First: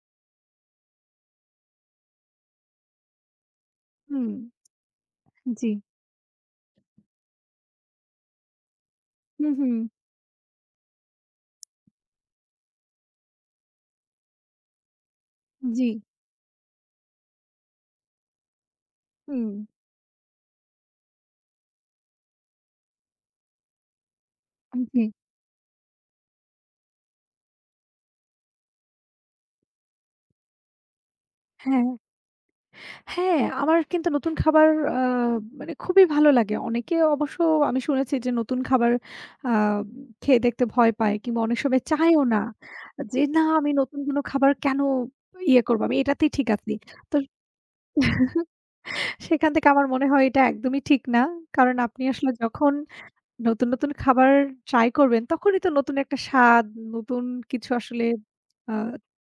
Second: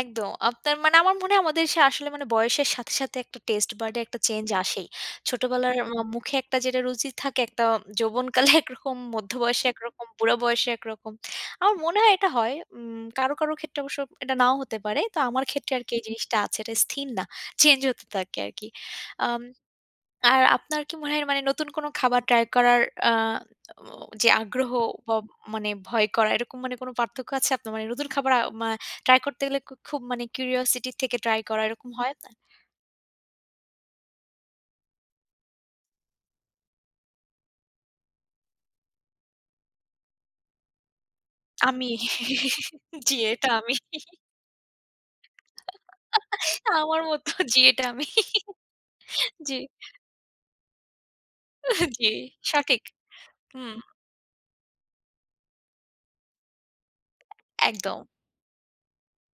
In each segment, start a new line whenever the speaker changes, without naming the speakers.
একদম। আপনার মানে আমার মনে হয় আমাদের সে আসলে মানে বয়সের সাথে, সাথে একটা taste bud এ একটা
হুম,
চেঞ্জ আসেই।
জি।
ছোটবেলার ম মুখে একটা যেটা রুচি থাকে একটা, যৌবনকালে একরকম,
হু,
মধ্যবয়সে
হু।
একরকম, বুড়া বয়সে একরকম। আমার মনে হয় এটা হয়। উম কারো, কারো ক্ষেত্রে অবশ্য এটা নাও হতে পারে। তো আমার ক্ষেত্রে আরকি
জি।
এই জিনিসটা আছে। এটা স্থির না, চেঞ্জ হতে থাকে আরকি। আম
হুম।
আর আপনার কি মনে হয় আ মানে নতুন কোন খাবার ট্রাই করার আ অ যে আগ্রহ
হুম জি।
ব মানে ভয় করা, এরকম মানে কোনো পার্থক্য আছে আপনার? মানে নতুন খাবার আব আ ট্রাই করতে গেলে ক খুব মানে curiosity থেকে ট্রাই করা
হ্যাঁ,
এরকম হয় আপনার?
হ্যাঁ, আমার কিন্তু নতুন খাবার আ মানে খুবই ভালো লাগে। অনেকে অবশ্য আমি শুনেছি যে নতুন খাবার আ খেয়ে দেখতে ভয় পায়। কিংবা অনেক সময়
আমি।
চায়ও না।
জি
যে, "না
এইটা
আমি
আমি।
নতুন কোনো খাবার কেনো ইয়ে করবো। আমি এইটাতেই ঠিক আছি।"
আমার
তো
মতো জি এটা আমি।
সেইখান
জি।
থেকে আমার মনে হয় এটা একদমই ঠিক না। কারণ আপনি
জি
আসলে যখন
সঠিক।
নতুন,
হুম।
নতুন খাবার ট্রাই করবেন, তখনই তো নতুন একটা স্বাদ, নতুন কিছু
একদম।
আসলে আ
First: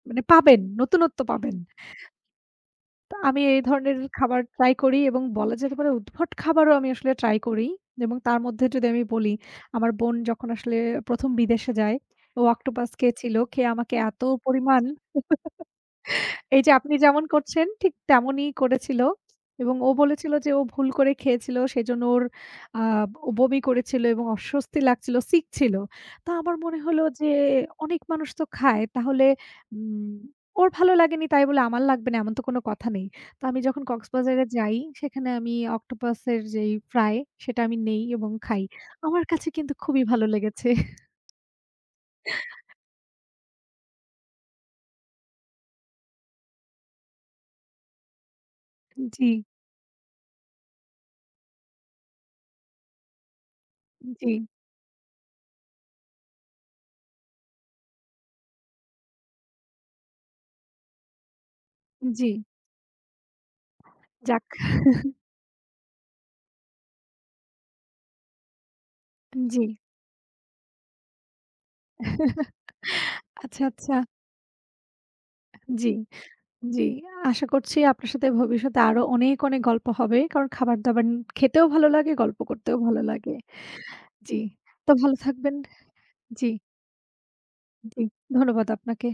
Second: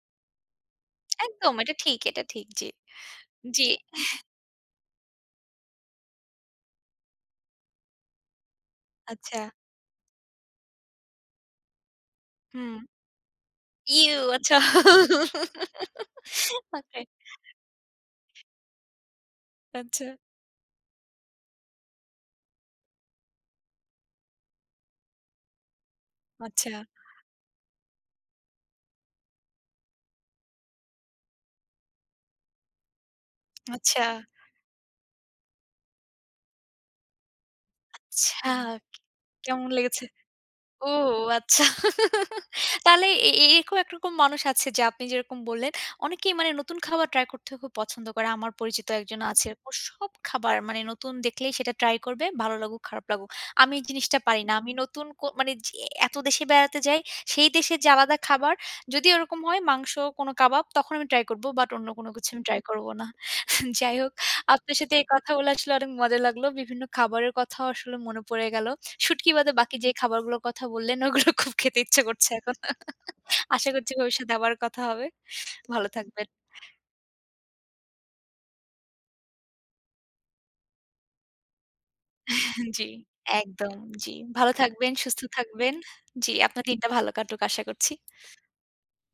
মানে পাবেন, নতুনত্ব
একদম
পাবেন।
এটা ঠিক, এটা ঠিক। জি,
তা আমি এই
জি।
ধরনের খাবার ট্রাই করি এবং বলা যেতে পারে উদ্ভট খাবারও আমি আসলে ট্রাই করি। জেম তার মধ্যে যদি আমি বলি
আচ্ছা।
আমার বোন যখন আসলে ১ম বিদেশে যায় ও
হুম।
অক্টোপাস খেয়েছিল। খেয়ে আমাকে
ইউ!
এত
আচ্ছা।
পরিমাণ এইযে আপনি
ওকে।
যেমন করছেন, ঠিক তেমনই করেছিল। এবং ও
আচ্ছা।
বলেছিল যে ও ভুল করে খেয়েছিল। সেজন্য ওর আ ও বমি করেছিল এবং অস্বস্তি লাগছিল, সিক ছিল। তা আমার
আচ্ছা।
মনে হইলো যে অনেক মানুষ তো খায়। তাহলে উম ওর ভালো লাগেনি তাই বলে আমার লাগবে না, এমন তো কোনো কথা নেই। তা আমি যখন
আচ্ছা।
কক্সবাজারে যাই, সেখানে আমি অক্টোপাস এর যেই ফ্রাই সেটা আমি নেই এবং
আচ্ছা,
খাই। আমার কাছে
কেমন
কিন্তু খুবই
লেগেছে?
ভালো লেগেছে।
ও আচ্ছা। তাহলে এ এরকম একরকম মানুষ আছে যে আপনি যেরকম বললেন, অনেকেই মানে নতুন খাবার ট্রাই করতে খুব পছন্দ করে। আমার পরিচিত
আ
একজন
জি।
আছে। ও সব খাবার মানে নতুন দেখলেই সেটা ট্রাই করবে। ভালো লাগুক, খারাপ লাগুক। আমি এই
উম
জিনিসটা পারি
জি।
না। আমি নতুন কো মানে যে এত দেশে বেড়াতে যাই, সেই দেশে যে আলাদা খাবার। যদি ওরকম হয় মাংস কোনো কাবাব, তখন আমি ট্রাই করব। বাট অন্য কোনো
উম
কিছু
জি।
আমি ট্রাই করব না। যাই হোক
যাক।
আপনার সাথে এই কথা বলা আসলে অনেক মজা লাগলো। বিভিন্ন খাবারের কথাও আসলে মনে পড়ে গেল। শুটকি
আ
বাদে
জি।
বাকি যে খাবারগুলোর কথা বললেন ওগুলো খুব খেতে ইচ্ছা করছে এখন।
আচ্ছা,
আশা করছি
আচ্ছা।
ভবিষ্যৎ এ আবার কথা হবে। ভালো
জি,
থাকবেন।
জি। আশা করছি আপনার সাথে ভবিষ্যতে আরো অনেক, অনেক গল্প হবে। কারণ খাবার-দাবার খেতেও ভালো লাগে, গল্প করতেও
জি
ভালো লাগে,
একদম জি।
জি।
ভালো
তো
থাকবেন,
ভালো
সুস্থ
থাকবেন।
থাকবেন। জি
জি।
আপনার দিনটা ভালো কাটুক আশা করছি।
জি, ধন্যবাদ আপনাকে।